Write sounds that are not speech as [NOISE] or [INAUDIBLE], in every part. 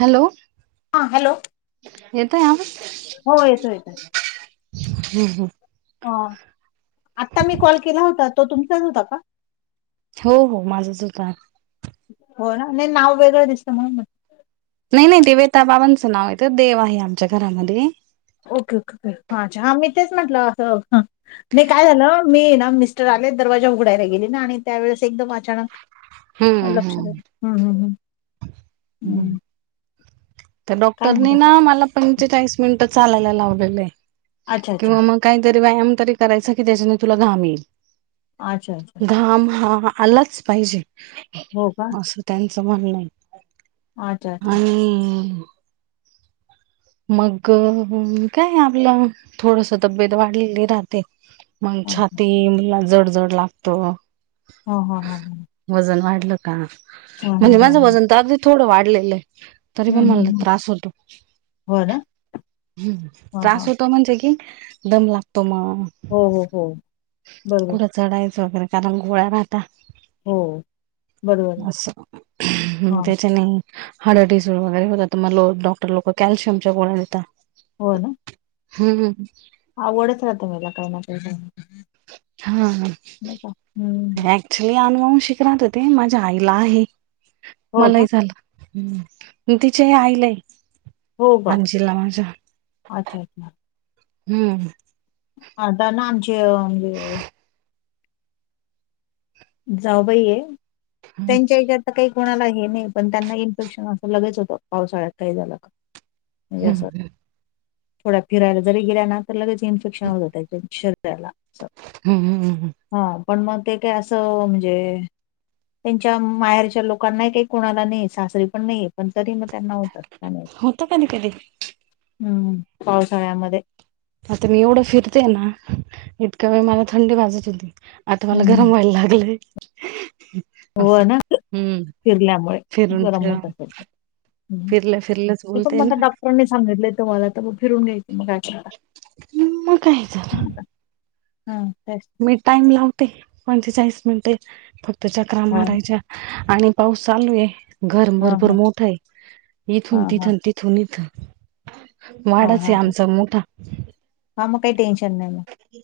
Hello. हां hello,, येतोय आवाज हो येतो येतो. हम् हम्,, अ, आत्ता मी कॉल केला होता, तो तुमचाच होता का? हो हो, माझंच होता. हो ना, नाही नाव वेगळं दिसतं म्हणून म्हटला. नाही नाही, ते वेताबाबांचं नाव आहे, देव आहे आमच्या घरामध्ये ओके ओके, अच्छा अच्छा मी तेच म्हटलं असं नाही काय झालं,, मी ना मिस्टर आले दरवाजा उघडायला गेले ना, आणि त्यावेेळेस एकदम अचानक लक्ष, हम्म हम्म हम्म हम्म. त्या काय डॉक्टरनी म्हणता ना, मला पंचेचाळीस मिनिटं चालायला लावलेलेय, अच्छा अच्छा किंवा मग काहीतरी व्यायाम तरी करायचा की, त्याच्याने तुला घाम येईल. अच्छा अच्छा अच्छा घाम हा आलाच पाहिजे,, हो का अस त्यांचं म्हणणय. अच्छा अच्छा,, मग काय आपलं थोडस तब्येत वाढलेली राहते. मग ह छातीला जड जड लागतं. हो हा हा, वजन वाढलं का,, म्हणजे माझं हम्म वजन तर अगदी थोडं वाढलेलं आहे. तरी पण मला लई हम्म. त्रास होतो. हो ना. हम् ह त्रास ह होतो म्हणजे की, दम लागतो मग. हो हो हो,, बरोबर. कुठं चढायचं वगैरे कारण गोळा्या राहता. हो बरोबर अस, म हा त्याच्या नेऽ हाडा टिसुळ वगैरे होतात, म डॉक्टर लोक कॅल्शियमच्या गोळ्या देतात. हो ना. हं -हं आवडच राहते मेला काही ना काही. हा, हां, नाही का हम्म नाही अनुवानशिक राहते ते, माझ्या आईला आहे, हो का मलाही झाल. आणि तिच्याही आईलाहे. हो का,, अच्छा अच्छा. हम्म, आताना आमचे जाऊबाई हे हम्म त्यांच्या हच्या काही कोणाला हे नाही पण त्यांना इन्फेक्शनहोत लगेच होत, पावसाळ्यात काही झाल का. म्हणजे अस, थोडा फिरायला जरी गेल्या ना तर लगेच इन्फेक्शन होतात, त्या शरी राला अस. हम् हमम,, हा, पण मग ते काय असं, म्हणजे त्यांच्या माहेरच्या लोकांना नाही कोणाला नाही, सासरी पण नाही पण तरी त्यानां होत. होत कधी कधी हम्म, पावसाळ्यामध्ये. आता मी एवढ फिरते ना, इतक्या वेळ मला थंडी वाजत होती. आता मला हम्म गरम व्हायला लागलंय. हो अस, ना हम्म फिरल्यामुळे गरम फिरून-फिरून. होत असेल हं. फिरल्या फिर ते पण मता डॉक्टरने सांगितलंय मला, तर मग फिरून घ्यायचं मग, काय करानार? म काय झाल? तेऽ मी टाइम लावते, पंचेचाळीस मिनिटे, फक्त चक्रा हो ना मारायच्या. आणि पाऊस चालू आहे घरम हा भरपूर हा मोठा आहे हा इथून हा तिथून तिथ थून इथ. हा वाडाच हा आहे हा आमचा मोठा. हा मग काही टेनशन नाही म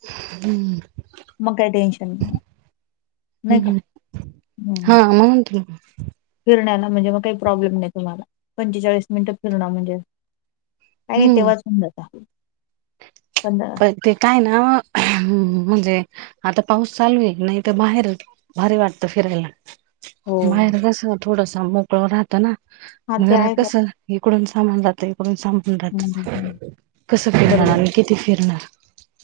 हम्म. मग कायही टेनशन नाही. नाही का हम् हा हम्म. आ म् फिरण्याला म्हणजे मग काही प्रॉब्लेम नाही तुम्हाला पंचेचाळीस मिनिट फिरण म्हणजे, काही नाही हम्म तेव्हाच होऊन जात पंधर पण ते काय ना म्हणजे आता पाऊस चालू आहे नाही तर बाहेरच भारी वाटत फिरायला. हो बाहेर कस थोडस मोकळ राहत ना हा ते घरात आहे का कस इकडून सामान राहत इकडून सामान राहत, हम्म, हम्म, हम्म. कसं फिरणार? बरोबर आणि किती फिरणार.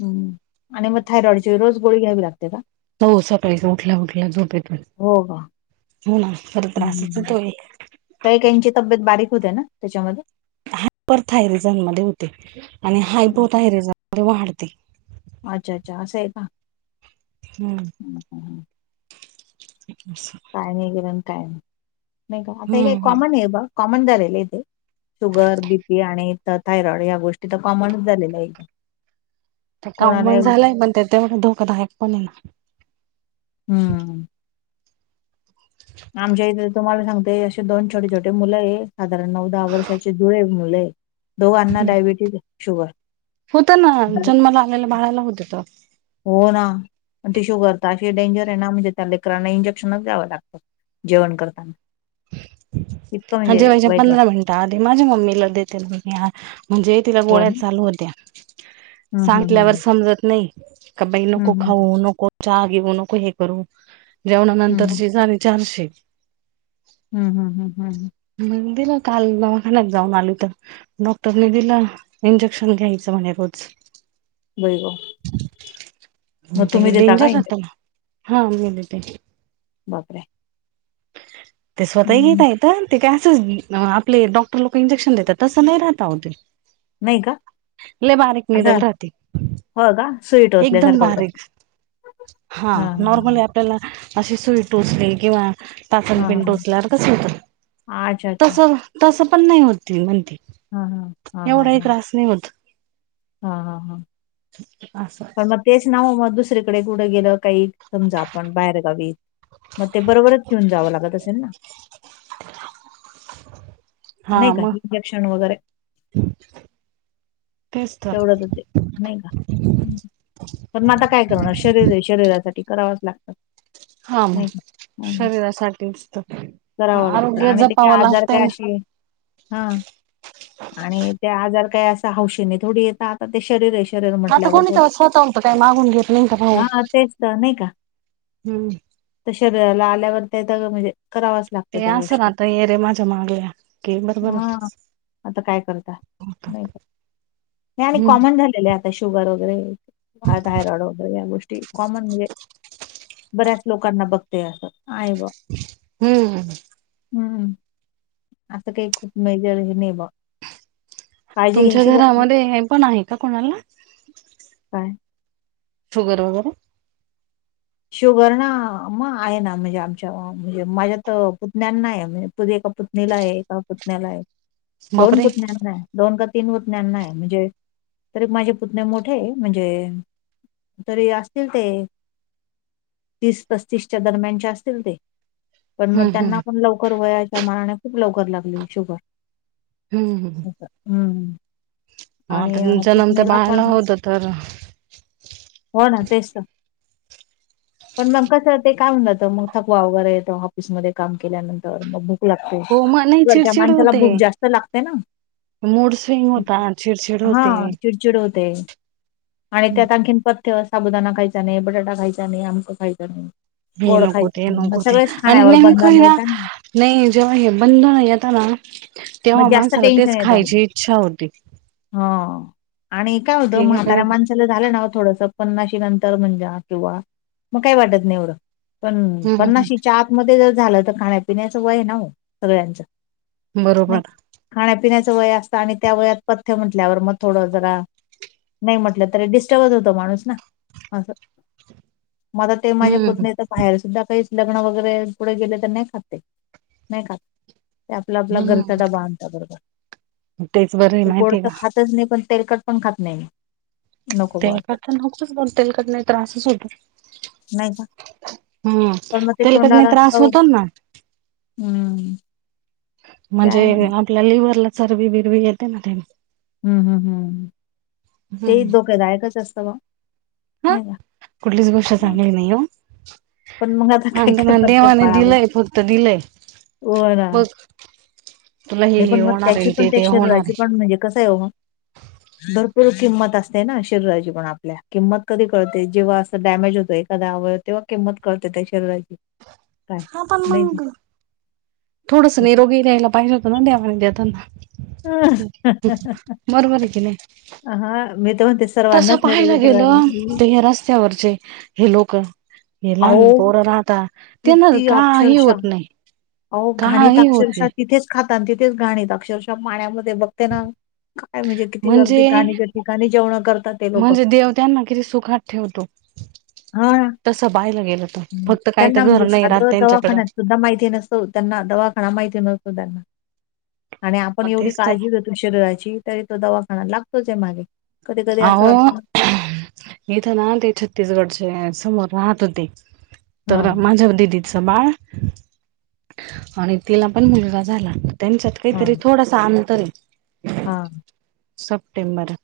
हम्म आणि मग थायरॉइडची रोज गोळी घ्यावी लागते का? हो सकाळी उठल्या उठल्या झोपेतून. हो का हो ना खर हम्म, हम्म, त्रासच हम्म. तो एक. काही काहीची तब्येत बारीक होते ना त्याच्यामध्ये परथायरिझन मध्ये होते आणि हायपोथायरिझन मध्ये वाढते. अच्छा- अच्छा असआहे का? हम्म हम्म, हम्म. ठी काय नाही घेऊून काय नाही नाही का आता हे हम्म काही हम्म कॉमन आहे बघ कॉमन जेल इ तेे शुगर बीपी आणि थायरॉइड ह्या गोष्टी तर कॉमनच झालेल्या आहेत काउमन झालंय पण त्यामुळे धोकादायक पण आहे ना हम्म आमच्या इथे तुम्हाला सांगतेय असे दोन छोटे छोटे मुलं आहे साधारण नवऊ दहा वर्षाचे धुळे मुलं आहे दो अन्ना डायबिटीज शुगर मला आला बाळाला होतेत हो नाण ती शुगर तर अशी डेंजर आहे ना म्हणजे त्या लेकरांना इंजेक्शनच घ्यावं लातर जेवण करताना इतकं हा म्हणजे जेवायच्या वाईट वाटतं पंधरा मिनिटं आध माझ्या मम्मीला देते म्हणजे तिला हो गोळ्यात ना चालू होत्या हम्म हम्म सांगल्यावर समजत नाही का बाई नको हम्म खाऊ नको चहा घेऊ नको हे करू हम्म हम्म हम्म जेवणानंतरची झाले चारशे हम् हम ह् ह् ह् म्हणंदे ना काल नवाखान्यात जाऊन आलो तर डॉक्टरने दिला इंजेक्शन घ्यायचं म्हणे रोज बाई गं मग ते तुम्ही देता का डेंजर इंजेक्शन आता हा गले ते बापरे ते स्वतः येत हं. येत ते काय अस आपले डॉक्टर लोक इंजेक्शन देतात तसं नाही राहता होते नाही का ल बारीक निडल असं राहती हो का? सुई एकदम टोचल्यासारखं होत बारीक असेल. हा हां, हां, नॉर्मली हां. आपल्याला अशी सुई टोचली किंवा तासण हां, पिन हां. टोसल्यावर कस होत अच्छा, अच्छा. तस तस पण नाही होती म्हणते हां, हां. एवढाही त्रास नाही होत हा हा हा असं प म तेच नाव मग दुसरीकडे कुठं गेलं काही समजा आपण बाहेरगावीत मग ते बरोबरच पिऊन जावं लागत असेल ना [INAUDIBLE] हा नाही का? मग इंजेक्शन वगैरे तेच तर तेवढं ते नाही का प म आता काय करणार शरीर शरीरासाठी करावच लागतं हम नाही का? हं. शरीरासाठीच तर करावं लागतं आरोग्य जपावं लागतय ना असे हा आणि त्या आजार काय असा हौशीने थोडी येेत आता ते शरीर शरीर आता म्हटल्यावर कोणी थोडं तेव्हा स्वतः होत काही मागून घेत नाही का भाऊून हां, तेच तर नाही का? हम्म तर शरीराला आल्यावर देता ग म्हणजे करावंच लागतं ते त्या अस ना गोष्टी. आता ये रे माझ्या मागल्या की बरोबर हा आता काय करता नाही हम्म नाही आणि कॉमन झाली आता शुगर वगैरे थायरॉइड वगैरे या गोष्टी कॉमन म्हणजे बऱ्याच लोकांना बघते असं आहे ब हम्म हम्म असं काही खूप मेजर हे नाही बघ तुमच्या घरामध्ये हे पण आहे का कोणाला काय? शुगर वगैरे? शुगर ना? म आहे ना. म्हणजे आमच्या म्हणजे माझ्या तर पुतण्यांना आहे. म्हणजे [UNINTELLIGIBLE] पुतणीला आहे. एका पुतण्याला आहे. दोन बापरे पुतण्याना आहे. दोन का तीन पुतण्यांना आहे. म्हणजे, तरी माझे पुतणे मोठे म्हणजे- तरी असतील ते- तीस पस्तीसच्या दरम्यानचे असतील ते. पण मग हम्म त्यांना हम्म पण लवकर वयाच्या मानाने- खूप लवकर लागली शुगर. हम् हम. हम्म. आणि जन्मत्या पुतण्याला बाळाला पण- होत तर हो ना. तेच तर. पण मग कसं, ते काय होऊन जात मग थकवा वगैरे येतो ऑफिसमध्ये काम केल्यानंतर मग- लागते. हो मग नाही बर त्या चिडचिड माणसाला होते भूक जास्त लागते ना? मूड स्विंग होता. चिडचिड होते. चडचिड होते. आणि त्यात आणखी पथ्य साबुदाणा खायचा नाही, ब - बटाटा खायचा नाही. आमक खायचा नाही. हे गोड नको खायच ते नाही. म नको ते सगळेच आणि खाण्यावर नेमकं आहे बंधन येत ना? नाही जेव्हा हे बंधन येता ना? तेव्हा मग जास्त माणसाला तेच खायची इच्छा होती. हां. आणि काय होतं? ते काय म्हाताऱ्या माणसांना- झालं ना थोडस पन्नाशी नंतर. म्हणजे किंवा मग काही वाटत नाहीं एवढं. पण हम्म पन्नाशीच्या आतमध्ये जर झालं तर, खाण्यापिण्याचं वय ये ना हो? सगळ्यांचं. नाही बरोबर. का? खाण्यापिण्याचं वय असतं. आणि त्या वयात पथ्य म्हटल्यावर मग थोडं जरा- नाही म्हटलं तरी डिस्टर्बच होत माणूस ना? असं, म ते आता माझ्या हम्म पुतण्या- बाहेर सुद्धा काही लग्न वगैरे कुठे गेले तर नाही खात ते. नाही खात. ते आपल्या आपल्या घरचा हम्म डबा आणता बरोबर. तेच बरं आहे ते गोड माहितीय तर का खात- - च नाही. पण तेलकट पण खात नाही. नको बा असं तेलकटन [UNINTELLIGIBLE] तेलकटन त्रासच होतो. नाही का हम्म. पण मग ते तेलकट न तोंडाला त्रास चव होतो ना. हम्म. ते म्हणजे आहे म्हणा. आपल्या लिव्हरला चरबी बिरवी येते ना त्यानी. हम्म हम् हम्. ते एक धोकेदायकच असत बुवा. म? कुठलीच गोष्ट ह चांगली नाही हो. पण मग आता काय आणि तुम्हाला करतात ते देवाने पाळावं. दिलंय. फक्त दिलंय. हो ना. बघ तुला हे नाही हे पण मग होणार त्याची आहे पण त्या शरीराची पण म्हणजे कसं आहे - ह भरपूर किंमत असते ना? शरीराची पण आपल्या किंमत कधी कळते जेव्हा असं डॅमेज होतं एखादा अवयव- तेव्हा किंमत कळते त्या शरीराची. काय हां पण नाही का? मग? थोडस निरोगी राहील पाहिजे होत त्यामध्ये देताना! [INAUDIBLE] बरोबर आहे का नाही? अ हां मीच तस पाहायला गेलं. त हे रस्त्यावरचे - हे लोक. हे लहान अहो पोरं राहता त्यांना किती काही अक्षरशः होत नाही. अहो घाणीत काही होत अक्षरशः नाही तिथेच खाता आणि तिथेच घाणीत अक्षरशः पाण्यामध्ये बघते ना - म्हणजे जेवणं करतात ते लोकं. -म्हणजे देव त्यांना किती सुखात ठेवतो. [INAUDIBLE] हा! तसं पाहायला गेल त्यांना म्हणजे साध दवाखान्यात सुद्धा माहिती नसते. त्यांना दवाखाना माहिती नसतो त्यांना आणि आपण मग एवढी तेच तर काळजी घेतो. शरीराची तरी तो दवाखाना लागतोच आहे मागे. कधी-कधी असं अहो! वाटतं इथं ना ते छत्तीसगडचे समोर राहत होते. तर हां, माझ्या दिदीच बाळ आणि तिला पण मुलगा झाला. त्यांच्यात काहीतरी थोडासा अंतर आहे. हा! सप्टेंबर.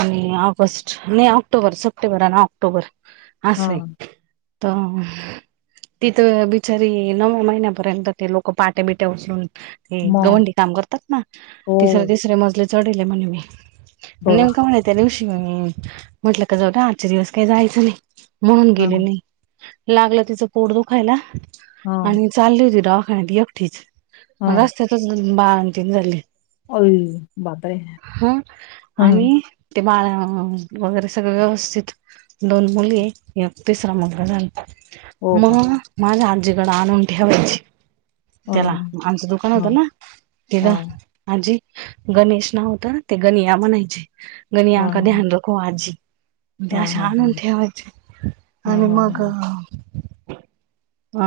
आणि ऑगस्ट नाही ऑक्टोबर, सप्टेंबर आणि ऑक्टोबर अस आहे. हां. तो तिथं बिचारी नव्या महिन्यापर्यंत ते लोक पाटे बिट्या उचलून ते मग गवंडी काम करतात ना! हो, तिसरे तिसरे मजले चढले म्हण मी, बघा. नेमकं म्हणाय त्या दिवशी मी म्हटलं का जाऊदे आजच्या दिवस काही जायचं नाही. म्हणून हां, गेले नाही. लागलं तिचं पोड दुखायला हां, आणि चालली होती दवाखान्यात एकटीच हां. रस्त्यातच बाळनतीन झाली. आई बाप रे! हा आणि ते बाळा वगैरे सगळ व्यवस्थित दोन मुलीये तिसरा मुलगा झाला. हो का? मग माझ्या आजी कड आणून ठेवायची. त्याला हां, आमचं दुकान हां, होतं ना तिथं, हां, आजी गणेश नाव होतं ना! ते गणिया म्हणायचे गणिया का हां. ध्यान रखो आजी. हा त्या अशा हा आणून ठेवायच्या हा आणि हा हा मग अ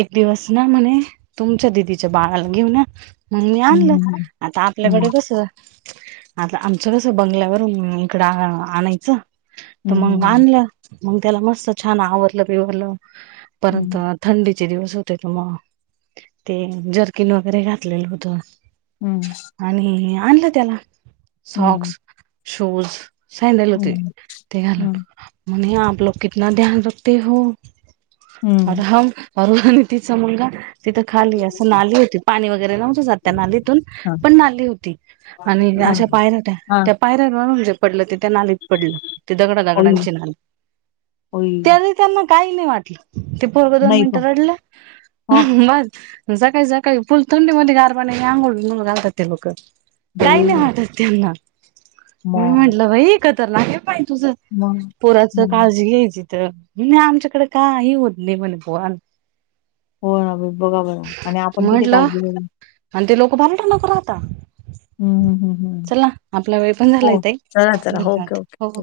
एक दिवस ना म्हणे तुमच्या दिदीच्या बाळाला घेऊन या, मग मी आणलं हम्म हम्म आता आपल्याकडे कस आता आम्ह चरस बंगल्यावरून इकड आणायचं तर हम्म मग हम्म आणलं मग त्याला मस्त छान आवरलं बिवरलं परंत हम्म थंडी चे दिवस होते त मग ते जर्किन वगैरे घातलेलं होत. हम्म! आणि आणलं त्याला हम्म साक्स, शूज, सँडल होते हम्म हम्म ते घालून. हम्म म्हणे! आपलं कितना ध्यान रखते हो, और हम्म हम. अरुंधती चा मुलगा. तिथं खाली असं नाली होती, पाणी वगैरे नव्हतं जात त्या नालीतून हा पण नाली होती. आणि हा! अशा पायऱ्या होत्या हा त्या पायऱ्यांवरून जे पडलं ते त्या नालीत पडलं ते दगडा होई दगडांची नालीत होई त्या त्यांना काही नाही वाटलं ते पोर दोन नाही का मिनिटं रडलं हा मग सकाळी- सकाळी फुल थंडी मध्ये गार पाण्यांनी आंघोळ घालतात ते लोक काही होई नाही वाटत! त्यांना मी मग म्हटलं बाई एकत्र लागले पाय तुझं. मग पोराच मग काळजी घ्यायची तर म्हणे आमच्याकडे काही होत नाही म्हणे पोर हो ना बघा बघा आणि आपण किती म्हटलं काळजी घेणार. आणि ते लोक भहे टा नक राहतात. हम् हम हम हम चला आपला वेळ पण झाला इेत चला ओके ओके धन्यवाद ओके हो.